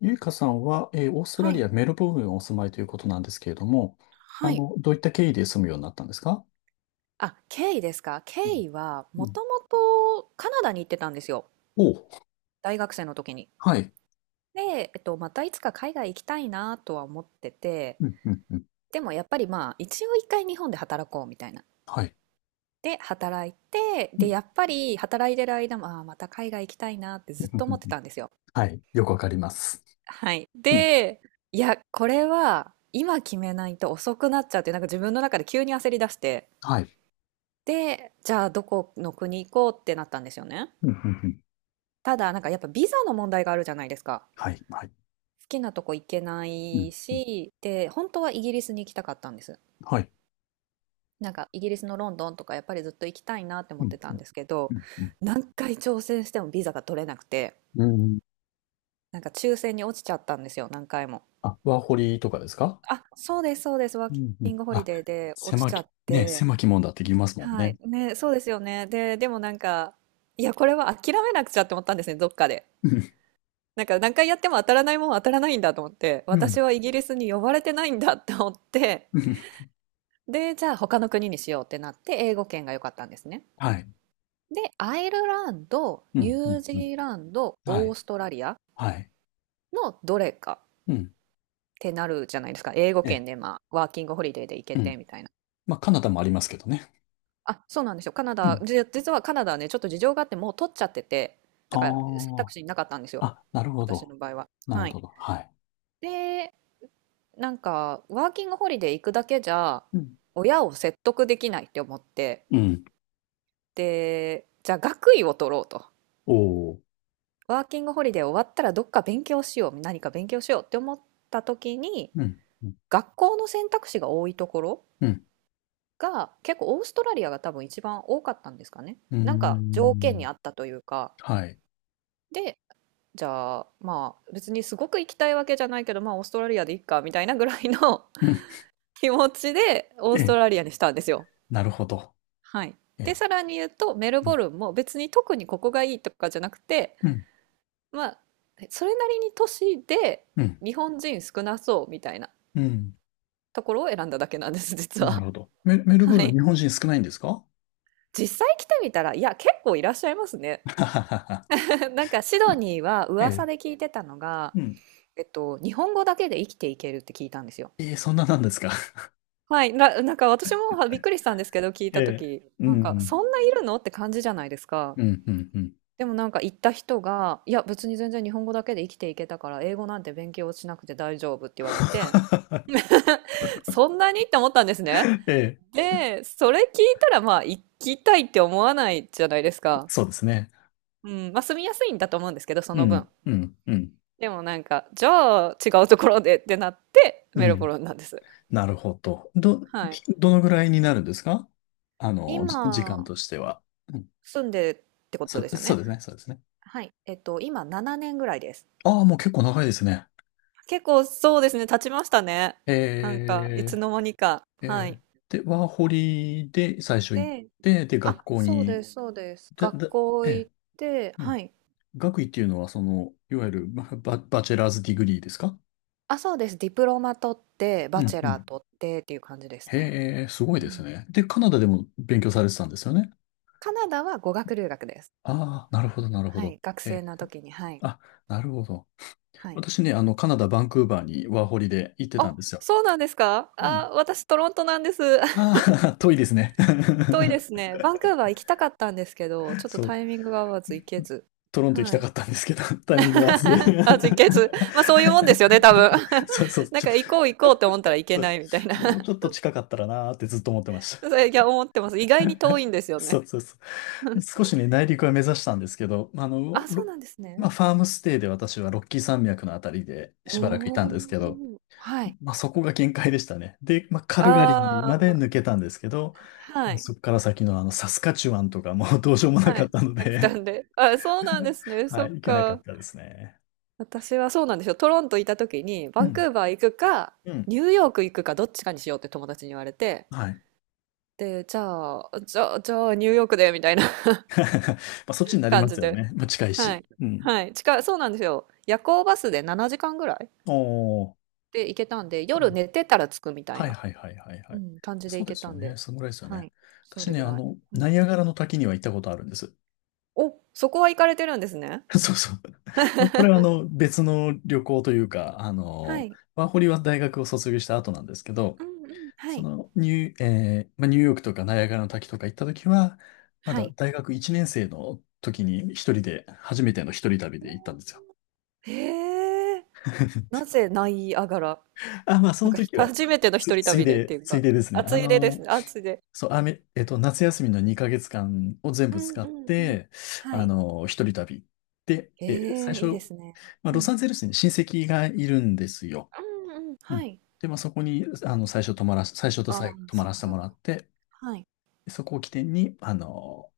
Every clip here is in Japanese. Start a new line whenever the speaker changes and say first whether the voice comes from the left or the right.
left: ゆいかさんは、オースト
right: は
left: ラリ
right: い、
left: ア・メルボルンにお住まいということなんですけれども、
right: はい。
left: どういった経緯で住むようになったんですか？
right: あ、ケイですか。ケ
left: うん
right: イは
left: う
right: も
left: ん
right: ともとカナダに行ってたんですよ。
left: おう、
right: 大学生の時に。
left: はい。
right: で、またいつか海外行きたいなとは思ってて、
left: うんうんうん
right: でもやっぱりまあ一応一回日本で働こうみたいな。
left: はい。
right: で、働いて、
left: う
right: で、
left: ん
right: やっぱり働いてる間も、ああ、また海外行きたいなって
left: う
right: ずっ
left: んうん
right: と
left: う
right: 思って
left: ん
right: たんですよ。
left: はい。よくわかります。
right: はい。
left: うん。
right: で、いや、これは今決めないと遅くなっちゃって、なんか自分の中で急に焦り出して、
left: はい。
right: で、じゃあどこの国行こうってなったんですよね。
left: うんうんうん
right: ただ、なんかやっぱビザの問題があるじゃないですか。
left: はい。はい。
right: 好きなとこ行けな
left: う
right: い
left: ん。
right: し、で、本当はイギリスに行きたかったんです。
left: はい。
right: なんかイギリスのロンドンとかやっぱりずっと行きたいなって思
left: う
right: っ
left: ん
right: てたんですけど、
left: うん
right: 何回挑戦してもビザが取れなくて、
left: うんうん
right: なんか抽選に落ちちゃったんですよ、何回も。
left: あ、ワーホリとかですか？
right: あ、そうです、そうです、ワー
left: うんう
right: キ
left: ん
right: ングホリ
left: あ、
right: デーで落ちちゃって、
left: 狭きもんだって言いますもん
right: はい、
left: ね。
right: ね、そうですよね。で、でもなんか、いや、これは諦めなくちゃって思ったんですね、どっかで。
left: うん。
right: なんか何回やっても当たらないもんは当たらないんだと思って、
left: う
right: 私
left: ん
right: はイギリスに呼ばれてないんだって思って、
left: うん
right: で、じゃあ他の国にしようってなって英語圏が良かったんですね。
left: はい。
right: で、アイルランド、
left: う
right: ニ
left: んう
right: ュー
left: ん
right: ジ
left: うん
right: ーランド、
left: は
right: オー
left: い。
right: ストラリア
left: はい。
right: のどれかっ
left: うん。
right: てなるじゃないですか。英語
left: え
right: 圏でまあ、ワーキングホリデーで行け
left: え。
right: てみたいな。
left: まあ、カナダもありますけどね。
right: あ、そうなんですよ。カナ
left: う
right: ダ、
left: ん。
right: 実はカナダはね、ちょっと事情があってもう取っちゃってて、だから選択
left: あ
right: 肢になかったんです
left: あ。
right: よ。
left: あ、なるほ
right: 私
left: ど。
right: の場合は。
left: なる
right: はい。
left: ほど。はい。
right: で、なんか、ワーキングホリデー行くだけじゃ、
left: うん。
right: 親を説得できないって思って、
left: うん。
right: で、じゃあ学位を取ろうと。
left: おお。
right: ワーキングホリデー終わったらどっか勉強しよう、何か勉強しようって思った時に、
left: うん。うん。
right: 学校の選択肢が多いところ
left: うん。
right: が、結構オーストラリアが多分一番多かったんですかね。
left: うー
right: なんか条件
left: ん。
right: にあったというか、
left: はい。
right: で、じゃあまあ別にすごく行きたいわけじゃないけど、まあオーストラリアでいっかみたいなぐらいの
left: う ん。
right: 気持ちでオースト
left: え、
right: ラリアにしたんですよ。
left: なるほど。
right: はい。で、
left: え、
right: さらに言うと、メル
left: うん。
right: ボルンも別に特にここがいいとかじゃなくて、
left: うん。
right: まあ、それなりに都市で
left: うん。
right: 日本人少なそうみたいな
left: うん。
right: ところを選んだだけなんです、実
left: なる
right: は。
left: ほど。メルブ
right: は
left: ルン、日
right: い。
left: 本人少ないんですか？は
right: 実際来てみたら、いや、結構いらっしゃいますね。
left: ははは
right: なんかシドニーは
left: え
right: 噂
left: え。
right: で聞いてたのが、
left: うん。
right: 日本語だけで生きていけるって聞いたんですよ。
left: ええ、そんななんですか？
right: はい、なんか私もはびっくりしたんですけど、聞い
left: え
right: た
left: え。
right: 時
left: う
right: なんか
left: ん。
right: そんないるのって感じじゃないですか。
left: うん。うん。うん。
right: でもなんか行った人が、いや別に全然日本語だけで生きていけたから英語なんて勉強しなくて大丈夫って言われて、そんなにって思ったんですね。
left: ええ。
right: で、それ聞いたらまあ行きたいって思わないじゃないですか。
left: そうですね。
right: うん、まあ住みやすいんだと思うんですけど、そ
left: う
right: の
left: ん。
right: 分。
left: うん。うん。
right: でもなんか、じゃあ違うところでってなって
left: う
right: メルボ
left: ん。
right: ルンなんです。
left: なるほど。
right: はい。
left: どのぐらいになるんですか？時間
right: 今
left: としては。うん、
right: 住んでってこ
left: そ
right: とです
left: う、
right: よ
left: そう
right: ね。
left: ですね、そうですね。
right: はい。今7年ぐらいです。
left: ああ、もう結構長いですね。
right: 結構そうですね、経ちましたね。なんか、い
left: え
right: つの間にか。
left: ー、
right: はい。
left: えー、で、ワーホリで最初行っ
right: で、
left: て、で、学
right: あ、
left: 校
right: そうで
left: に、
right: す、そうです。
left: で、
right: 学
left: で、
right: 校
left: え
right: 行
left: え、
right: って、
left: う
right: は
left: ん。
right: い。
left: 学位っていうのは、いわゆるババチェラーズディグリーですか？
right: あ、そうです。ディプロマ取って、
left: う
right: バチ
left: ん、
right: ェ
left: う
right: ラー
left: ん。
right: 取ってっていう感じですね。
left: へえ、す
right: う
left: ごいです
right: ん。
left: ね。で、カナダでも勉強されてたんですよね。
right: カナダは語学留学です。
left: ああ、なるほど、なるほ
right: は
left: ど。
right: い。学
left: え
right: 生
left: え、
right: の時に、はい。
left: あ、なるほど。
right: はい。
left: 私ね、カナダ・バンクーバーにワーホリで行ってたん
right: あ、
left: ですよ。
right: そうなんですか
left: うん。
right: あ、私トロントなんです。
left: あ あ、遠いですね。
right: 遠いです ね。バンクーバー行きたかったんですけど、ちょっと
left: そう、
right: タイミングが合わず行けず。
left: トロント行き
right: は
left: たか
right: い。
left: ったんですけど、タイミング合わず。
right: あ、実決。まあそういうもんですよね、多分。
left: そうそう、
right: なんか行こう行こうって思ったらいけ
left: そ
right: な
left: う、
right: いみたいな。
left: もうちょっ と近かったらなーってずっと思ってまし
right: それ、いや、思ってます。意
left: た。
right: 外に遠 いんですよ
left: そ
right: ね。
left: うそうそう。少しね、内陸は目指したんですけど、
right: あ、そうなんです
left: ま
right: ね。
left: あ、ファームステイで私はロッキー山脈のあたりで
right: お
left: しばらくいたんですけど、
right: お。はい。
left: まあ、そこが限界でしたね。で、まあ、カルガリー
right: あ
left: まで
right: あ、
left: 抜けたんですけど、
right: はい。
left: そこから先のあのサスカチュワンとかもうどうしようもな
right: は
left: かっ
right: い。
left: たの
right: たくさ
left: で
right: んで。あ、そうなん ですね。そ
left: は
right: っ
left: い、行けなか
right: か。
left: ったですね。
right: 私はそうなんですよ。トロントいた時に、
left: う
right: バンク
left: ん、
right: ーバー行くか、
left: うん、
right: ニューヨーク行くか、どっちかにしようって友達に言われて、
left: はい。ま
right: で、じゃあ、ニューヨークで、みたいな
left: あ、そっちになり
right: 感
left: ま
right: じ
left: すよ
right: で。
left: ね。まあ、近い
right: は
left: し。
right: い。
left: うん。
right: はい。近い、そうなんですよ。夜行バスで7時間ぐらい
left: おー。
right: で行けたんで、
left: う
right: 夜
left: ん
right: 寝てたら着くみたい
left: はい
right: な、
left: はいはいはいは
right: う
left: い。
right: ん、感じで
left: そう
right: 行
left: で
right: け
left: す
right: た
left: よ
right: ん
left: ね。
right: で。
left: そのぐらいですよ
right: は
left: ね。
right: い。そ
left: 私
right: れ
left: ね、
right: ぐらい。う
left: ナ
right: ん、
left: イアガラの滝には行ったことあるんです。
right: お、そこは行かれてるんですね。
left: そうそう。まあこれは別の旅行というか、
right: はい。
left: ワーホリは大学を卒業した後なんですけど、
right: うんうん。は
left: そ
right: い。
left: のニュー、えーまあ、ニューヨークとかナイアガラの滝とか行った時は、ま
right: は
left: だ
right: い。
left: 大学1年生の時に一人で、初めての一人旅
right: お
left: で行ったんですよ。
right: ーへえ。な ぜナイアガラ
left: あ、まあそ
right: なん
left: の
right: かひ
left: 時は、
right: 初 めての一人旅でっていう
left: つい
right: か、
left: でですね。
right: 暑いでですね。暑いで。
left: そう、あめ、えっと、夏休みの2ヶ月間を全
right: う
left: 部
right: ん
left: 使
right: う
left: っ
right: んうん。
left: て、
right: はい。
left: 一人旅。で、
right: え
left: 最
right: え、
left: 初、
right: いいですね。
left: まあ、
right: う
left: ロサ
right: ん。
left: ンゼルスに親戚がいるんですよ。
right: うんうん。
left: う
right: は
left: ん。
right: い。
left: で、まあそこに、最初と
right: ああ、
left: 最後泊ま
right: そっ
left: らせ
right: か
left: て
right: そっ
left: もらっ
right: か。
left: て、
right: はい。
left: そこを起点に、あの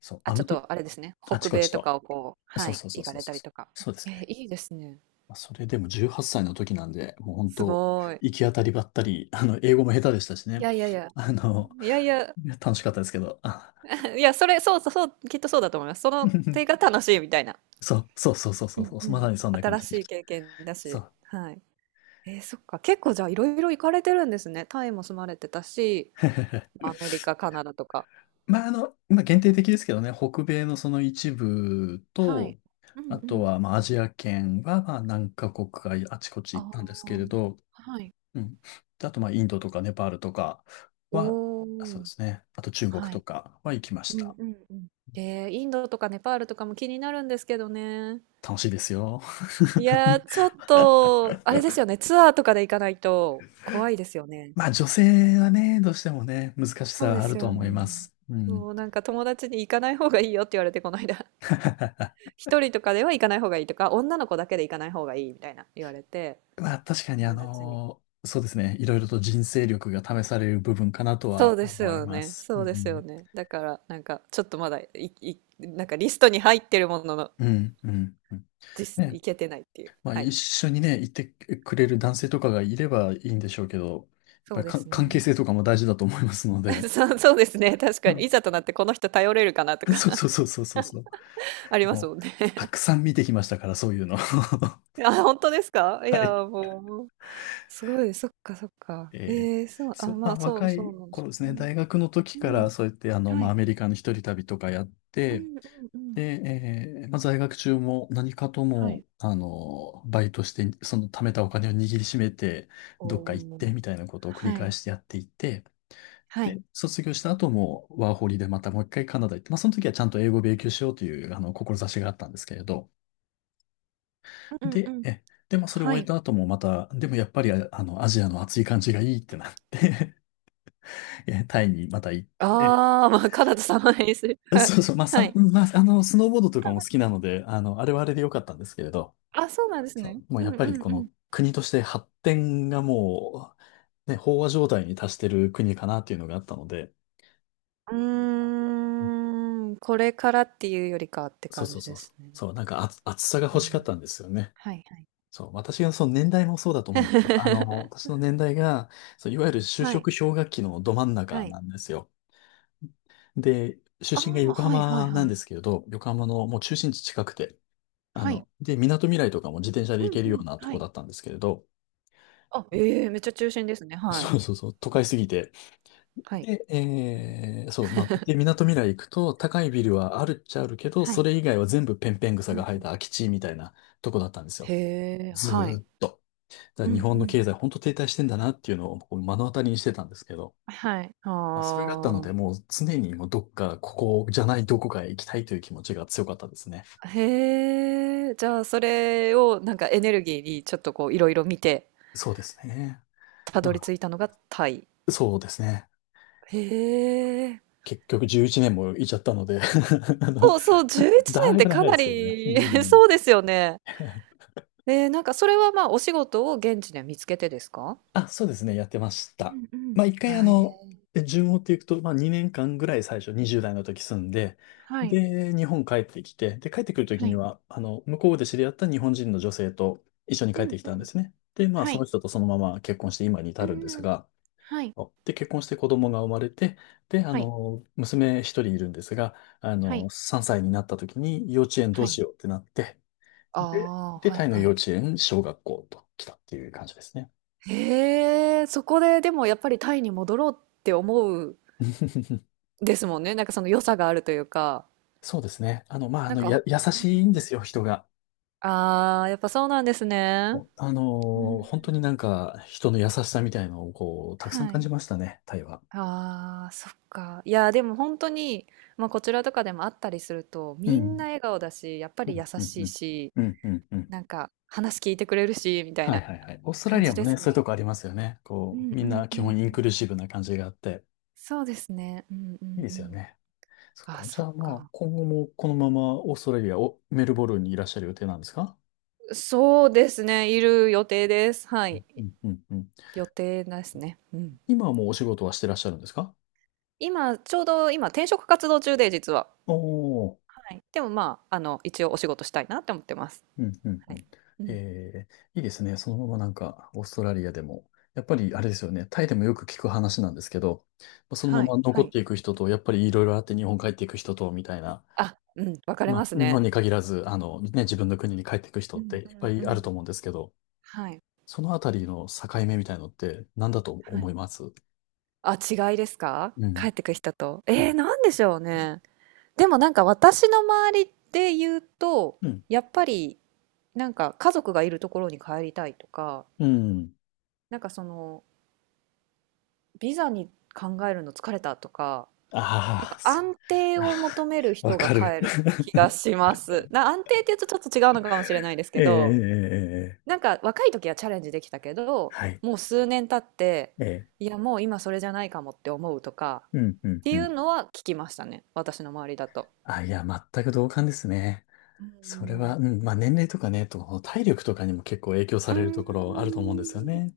left: そう、
right: あ、
left: あ
right: ちょ
left: の
right: っ
left: と、
right: とあれですね。
left: あち
right: 北
left: こ
right: 米
left: ち
right: と
left: と。
right: かをこう、は
left: そう
right: い、
left: そうそ
right: 行
left: う
right: か
left: そう
right: れ
left: そ
right: た
left: う
right: り
left: そう。
right: とか。
left: そうです
right: え
left: ね。
right: いいですね。
left: まあ、それでも18歳の時なんで、もう本
right: す
left: 当、
right: ごい。
left: 行き当たりばったり、英語も下手でしたし
right: い
left: ね。
right: やいやいや。
left: あの、
right: いやいや、
left: いや楽しかったですけど。あ
right: いや、それ、そうそう、そう、きっとそうだと思います。その手が 楽しいみたいな。
left: そうそうそうそう
right: う
left: そう
right: ん
left: そう、
right: う
left: まさ
right: ん。
left: にそんな感
right: 新
left: じ
right: し
left: でし
right: い
left: た。
right: 経験だ
left: そ
right: し。
left: う。
right: はい。えー、そっか。結構じゃあいろいろ行かれてるんですね。タイも住まれてたし、アメリカ、カナダとか。
left: まあ、今限定的ですけどね、北米のその一部
right: はい。
left: と、
right: う
left: あ
right: んう
left: と
right: ん。
left: は、まあ、アジア圏は、まあ、何カ国かあちこち
right: あ
left: 行ったんですけ
right: あ。
left: れど、
right: はい。
left: うん。であと、まあ、インドとかネパールとかは、
right: お
left: あそう
right: お。
left: ですね。あと、中国
right: は
left: と
right: い。
left: かは行きまし
right: うん
left: た。
right: うんうん。で、インドとかネパールとかも気になるんですけどね。
left: 楽しいですよ。
right: いやー、ちょっと、あれですよね。ツアーとかで行かないと怖いですよね。
left: まあ、女性はね、どうしてもね、難し
right: そ
left: さ
right: う
left: は
right: で
left: ある
right: す
left: と
right: よ
left: 思いま
right: ね。
left: す。うん。
right: そう、なんか友達に行かない方がいいよって言われて、この間。一人とかでは行かない方がいいとか、女の子だけで行かない方がいいみたいな言われて、
left: まあ、確かに、
right: 友達に。
left: そうですね。いろいろと人生力が試される部分かなと
right: そ
left: は
right: うです
left: 思い
right: よ
left: ま
right: ね。
left: す。う
right: そうですよ
left: ん。
right: ね。だから、なんか、ちょっとまだ、なんかリストに入ってるものの、
left: うん、うん、うん。
right: 実、
left: ね。
right: 行けてないっていう。
left: まあ、
right: は
left: 一
right: い。
left: 緒にね、行ってくれる男性とかがいればいいんでしょうけど、やっ
right: そ
left: ぱ
right: う
left: り
right: で
left: か
right: す
left: 関係
right: ね。
left: 性とかも大事だと思いますの で。
right: そうそうですね、確
left: う
right: かに。
left: ん
right: いざとなってこの人頼れるかなと
left: そう
right: か
left: そうそうそうそうそう。
right: あります
left: も
right: もん
left: う、
right: ね。
left: た くさん見てきましたから、そういうの。は
right: あ、本当ですかいや、
left: い。
right: もう、すごい、そっかそっか。
left: えー
right: ええ、そう、あ、
left: そう、ま
right: ま
left: あ、
right: あ、そう
left: 若
right: そう
left: い
right: なんで
left: 頃
right: す
left: ですね、
right: ね。
left: 大学の時
right: う
left: から、
right: ん。
left: そうやって、
right: は
left: まあ、ア
right: い。
left: メリカの一人旅とかやっ
right: う
left: て、
right: んうんうん。
left: で、まあ、在学中も何かとも、バイトして、その貯めたお金を握りしめて、どっ
right: お
left: か行って、
right: ー
left: みたいなことを繰り
right: は
left: 返
right: い。
left: してやっていて、
right: はい。
left: で、卒業した後も、ワーホリでまたもう一回カナダ行って、まあ、その時はちゃんと英語を勉強しようという、志があったんですけれど、
right: うんうんう
left: で、
right: ん。
left: まあ、それを
right: は
left: 終え
right: い。
left: た後もまた、でもやっぱり、アジアの暑い感じがいいってなって タイにまた行って、
right: ああ、まあ、カナダ様にする。はい。
left: そうそう、まあ、
right: はい。
left: まあ、スノーボードと
right: 多
left: か
right: 分
left: も好きなので、あれはあれで良かったんですけれど、
right: あ、そうなんです
left: そ
right: ね。
left: う、もう
right: う
left: や
right: ん
left: っ
right: う
left: ぱりこ
right: んうん。
left: の国として発展がもう、ね、飽和状態に達してる国かなっていうのがあったので、
right: うーん、これからっていうよりかって
left: そう
right: 感
left: そう
right: じ
left: そ
right: で
left: うそう、
right: すね。
left: そう、なんか暑さが
right: う
left: 欲しかっ
right: ん。
left: たんですよね。
right: はいはい。
left: そう、私がその年代もそうだと思うんですよ。私 の年代が、そう、いわゆる就
right: は
left: 職
right: い、
left: 氷河期のど真ん中
right: はい。
left: なんですよ。で、
right: あ
left: 出身が
right: あ、
left: 横
right: はいはい
left: 浜なん
right: はい。
left: ですけれど、横浜のもう中心地近くて、
right: はい。
left: で、港未来とかも自転車で
right: う
left: 行
right: ん
left: けるよ
right: う
left: う
right: ん、
left: なと
right: は
left: こ
right: い。
left: だったんですけれど、
right: あ、ええ、めっちゃ中心ですね。はい。
left: そうそうそう、都会すぎて。
right: はい。
left: で、そう、まあ、で、港未来行くと、高いビルはあるっちゃあるけど、
right: は
left: そ
right: い。
left: れ以外は全部ペンペン草
right: うん
left: が生
right: う
left: えた
right: ん。
left: 空き地みたいなとこだったんです
right: へ
left: よ。
right: え、
left: ず
right: はい。
left: ーっと。だ
right: う
left: か
right: ん
left: ら
right: う
left: 日
right: んう
left: 本の経
right: ん。
left: 済、本当停滞してんだなっていうのをこう目の当たりにしてたんですけど、
right: はい。
left: まあ、それがあったの
right: あ
left: で、もう常にもうどっか、ここじゃないどこかへ行きたいという気持ちが強かったですね。
right: あ。へえ、じゃあそれをなんかエネルギーにちょっとこういろいろ見て、
left: そうですね。
right: た
left: ま
right: どり
left: あ、
right: 着いたのがタイ。
left: そうですね。
right: へえ。
left: 結局11年もいちゃったので あの、
right: そうそう、11年
left: だ
right: っ
left: い
right: て
left: ぶ
right: か
left: 長いで
right: な
left: すけどね。うん
right: り
left: うん
right: そうですよね。ええ、なんかそれはまあお仕事を現地で見つけてですか？
left: あ、そうですね、やってまし
right: う
left: た。
right: んう
left: ま
right: ん。
left: あ、一回あ
right: あ、え
left: の、
right: ー
left: で順を追っていくと、まあ2年間ぐらい最初20代の時住んで、で、日本帰ってきて、で、帰ってくる時には、向こうで知り合った日本人の女性と一緒に帰ってきたんですね。で、まあその人とそのまま結婚して今に至るんですが、で、結婚して子供が生まれて、で、娘一人いるんですが、3歳になった時に幼稚園どうしようってなって、で、
right: は
left: でタ
right: い
left: イの
right: は
left: 幼
right: い
left: 稚園、小学校と来たっていう感じですね。
right: うんうんはいうんはいはいはいはいああはいはいへえ、そこででもやっぱりタイに戻ろうって思う ですもんね。なんかその良さがあるというか、
left: そうですね。まあ、
right: なんか
left: 優
right: うん
left: しい
right: う
left: んで
right: ん。
left: すよ、人が。
right: ああ、やっぱそうなんですね。うー
left: 本当にな
right: ん。
left: んか、人の優しさみたいのを、こう、たくさん
right: は
left: 感じ
right: い。
left: ましたね、タイは。
right: ああ、そっか。いや、でも本当に、まあ、こちらとかでもあったりすると、
left: う
right: みんな
left: ん。
right: 笑顔だし、やっぱ
left: う
right: り
left: ん、
right: 優
left: うん、
right: し
left: う
right: い
left: ん。
right: し
left: うん、うん、うん。
right: なんか話聞いてくれるし、みたい
left: はい、
right: な
left: はい、はい。オーストラ
right: 感
left: リア
right: じ
left: も
right: で
left: ね、
right: す
left: そういうと
right: ね。
left: こありますよね。
right: う
left: こ
right: ん
left: う、み
right: う
left: ん
right: ん
left: な
right: う
left: 基本
right: ん
left: イ
right: う
left: ンク
right: ん。
left: ルーシブな感じがあって、
right: そうですね。うんう
left: いい
right: ん
left: で
right: う
left: すよ
right: ん。
left: ね。そっ
right: あ、
left: か。じ
right: そ
left: ゃ
right: っ
left: あ、まあ、
right: か。
left: 今後もこのままオーストラリアを、メルボルンにいらっしゃる予定なんですか？
right: そうですね。いる予定です。は
left: う
right: い。
left: ん、うん、うん。
right: 予定ですね。うん。
left: 今はもうお仕事はしてらっしゃるんですか？
right: 今、ちょうど今、転職活動中で、実は。
left: おおー、
right: はい。でもまあ、一応お仕事したいなって思ってます。
left: うんうん
right: は
left: う
right: い。
left: ん。
right: うん。
left: えいいですね。そのままなんか、オーストラリアでも。やっぱりあれですよね。タイでもよく聞く話なんですけど、まあそのま
right: はい。
left: ま残
right: は
left: っ
right: い。
left: ていく人と、やっぱりいろいろあって日本帰っていく人と、みたいな。
right: あ、うん。分かれ
left: ま
right: ま
left: あ、
right: す
left: 日本
right: ね。
left: に限らず、ね、自分の国に帰っていく人
right: う
left: って
right: ん
left: いっぱ
right: う
left: い
right: んう
left: ある
right: ん。
left: と思うんですけど、
right: はい。
left: そのあたりの境目みたいのって何だと
right: は
left: 思
right: い。
left: います？
right: あ、違いですか
left: うん。
right: 帰ってくる人と。えー、なんでしょうね。でもなんか私の周りで言うと、
left: うん。
right: やっぱりなんか家族がいるところに帰りたいとか、
left: うん。
right: なんかそのビザに考えるの疲れたとか、なん
left: ああ、
right: か
left: そ
right: 安定
left: あ
right: を求める
left: ーわ
right: 人が
left: かる。
right: 帰る気がします。安定って言うとちょっと違うのかもしれないで す
left: え
right: け
left: えええ
right: ど、
left: ええ、
right: なんか若い時はチャレンジできたけど、
left: はい。
right: もう数年経って、
left: ええ、
right: いやもう今それじゃないかもって思うとか、
left: うん、う
right: っ
left: ん、
right: て
left: う
right: いう
left: ん。
right: のは聞きましたね。私の周りだと。
left: あ、いや、全く同感ですね。
right: う
left: それは、
right: ん。
left: うん、まあ年齢とかね、と体力とかにも結構影響さ
right: うー
left: れるところあると思
right: ん
left: うんですよね。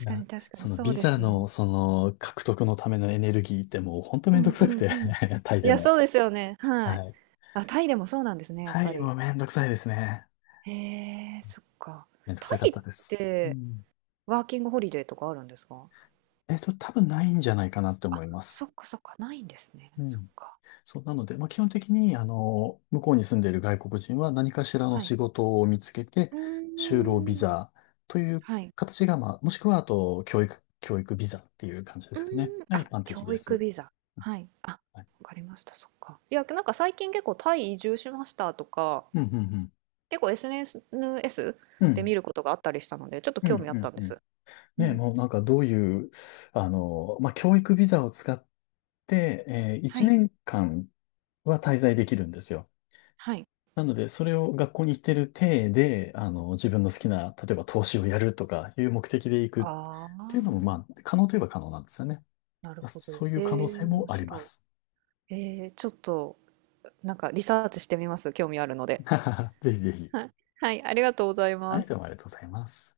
left: い
right: か
left: や、
right: に確かに、
left: その
right: そう
left: ビ
right: で
left: ザ
right: すね。
left: のその獲得のためのエネルギーってもうほんと
right: う
left: めん
right: ん
left: ど
right: う
left: くさく
right: ん
left: て
right: うん。
left: タイ
right: い
left: で
right: や、そ
left: も。
right: うですよね。はい。
left: はい。
right: あ、タイでもそうなんですね、やっ
left: タ
right: ぱ
left: イ
right: り。
left: もめんどくさいですね。
right: へえ、そっか。
left: めんどく
right: タ
left: さかっ
right: イ
left: たで
right: っ
left: す。う
right: て
left: ん。
right: ワーキングホリデーとかあるんですか
left: 多分ないんじゃないかなって
right: あ、
left: 思いま
right: そっ
left: す。
right: かそっか、ないんですね。
left: う
right: そっ
left: ん。
right: か。
left: そう、なので、まあ、基本的に、向こうに住んでいる外国人は何かしらの
right: はい。
left: 仕事を見つけて、
right: う
left: 就労ビ
right: ーん。
left: ザという
right: はい。
left: 形が、まあ、もしくは、あと、教育ビザっていう感じで
right: うー
left: す
right: ん。
left: かね。が一
right: あ、
left: 般
right: 教
left: 的で
right: 育
left: す。
right: ビザ。はい。あ、わ
left: はい。
right: かりました。そっか。いや、なんか最近結構タイ移住しましたとか、
left: うん、うん、うん。
right: 結構 SNS
left: う
right: で見
left: ん、
right: ることがあったりしたので、ちょっと
left: うん、
right: 興味あっ
left: う
right: た
left: ん、
right: んで
left: うん。
right: す。う
left: ね、
right: ん。
left: もうなんかどういう、まあ、教育ビザを使って、
right: は
left: 1
right: い。
left: 年間は滞在できるんですよ。
right: はい。
left: なので、それを学校に行ってる体で、自分の好きな、例えば投資をやるとかいう目的で行くっ
right: あ
left: ていうのも、
right: あ、
left: まあ、可能といえば可能なんですよね。
right: なるほ
left: そ
right: ど。
left: そういう可能
right: え
left: 性
right: え、面
left: もありま
right: 白
left: す。
right: い。ええ、ちょっと、なんかリサーチしてみます。興味あるので。
left: ぜひぜひ。
right: はい、はい、ありがとうござい
left: は
right: ま
left: い、どう
right: す。
left: もありがとうございます。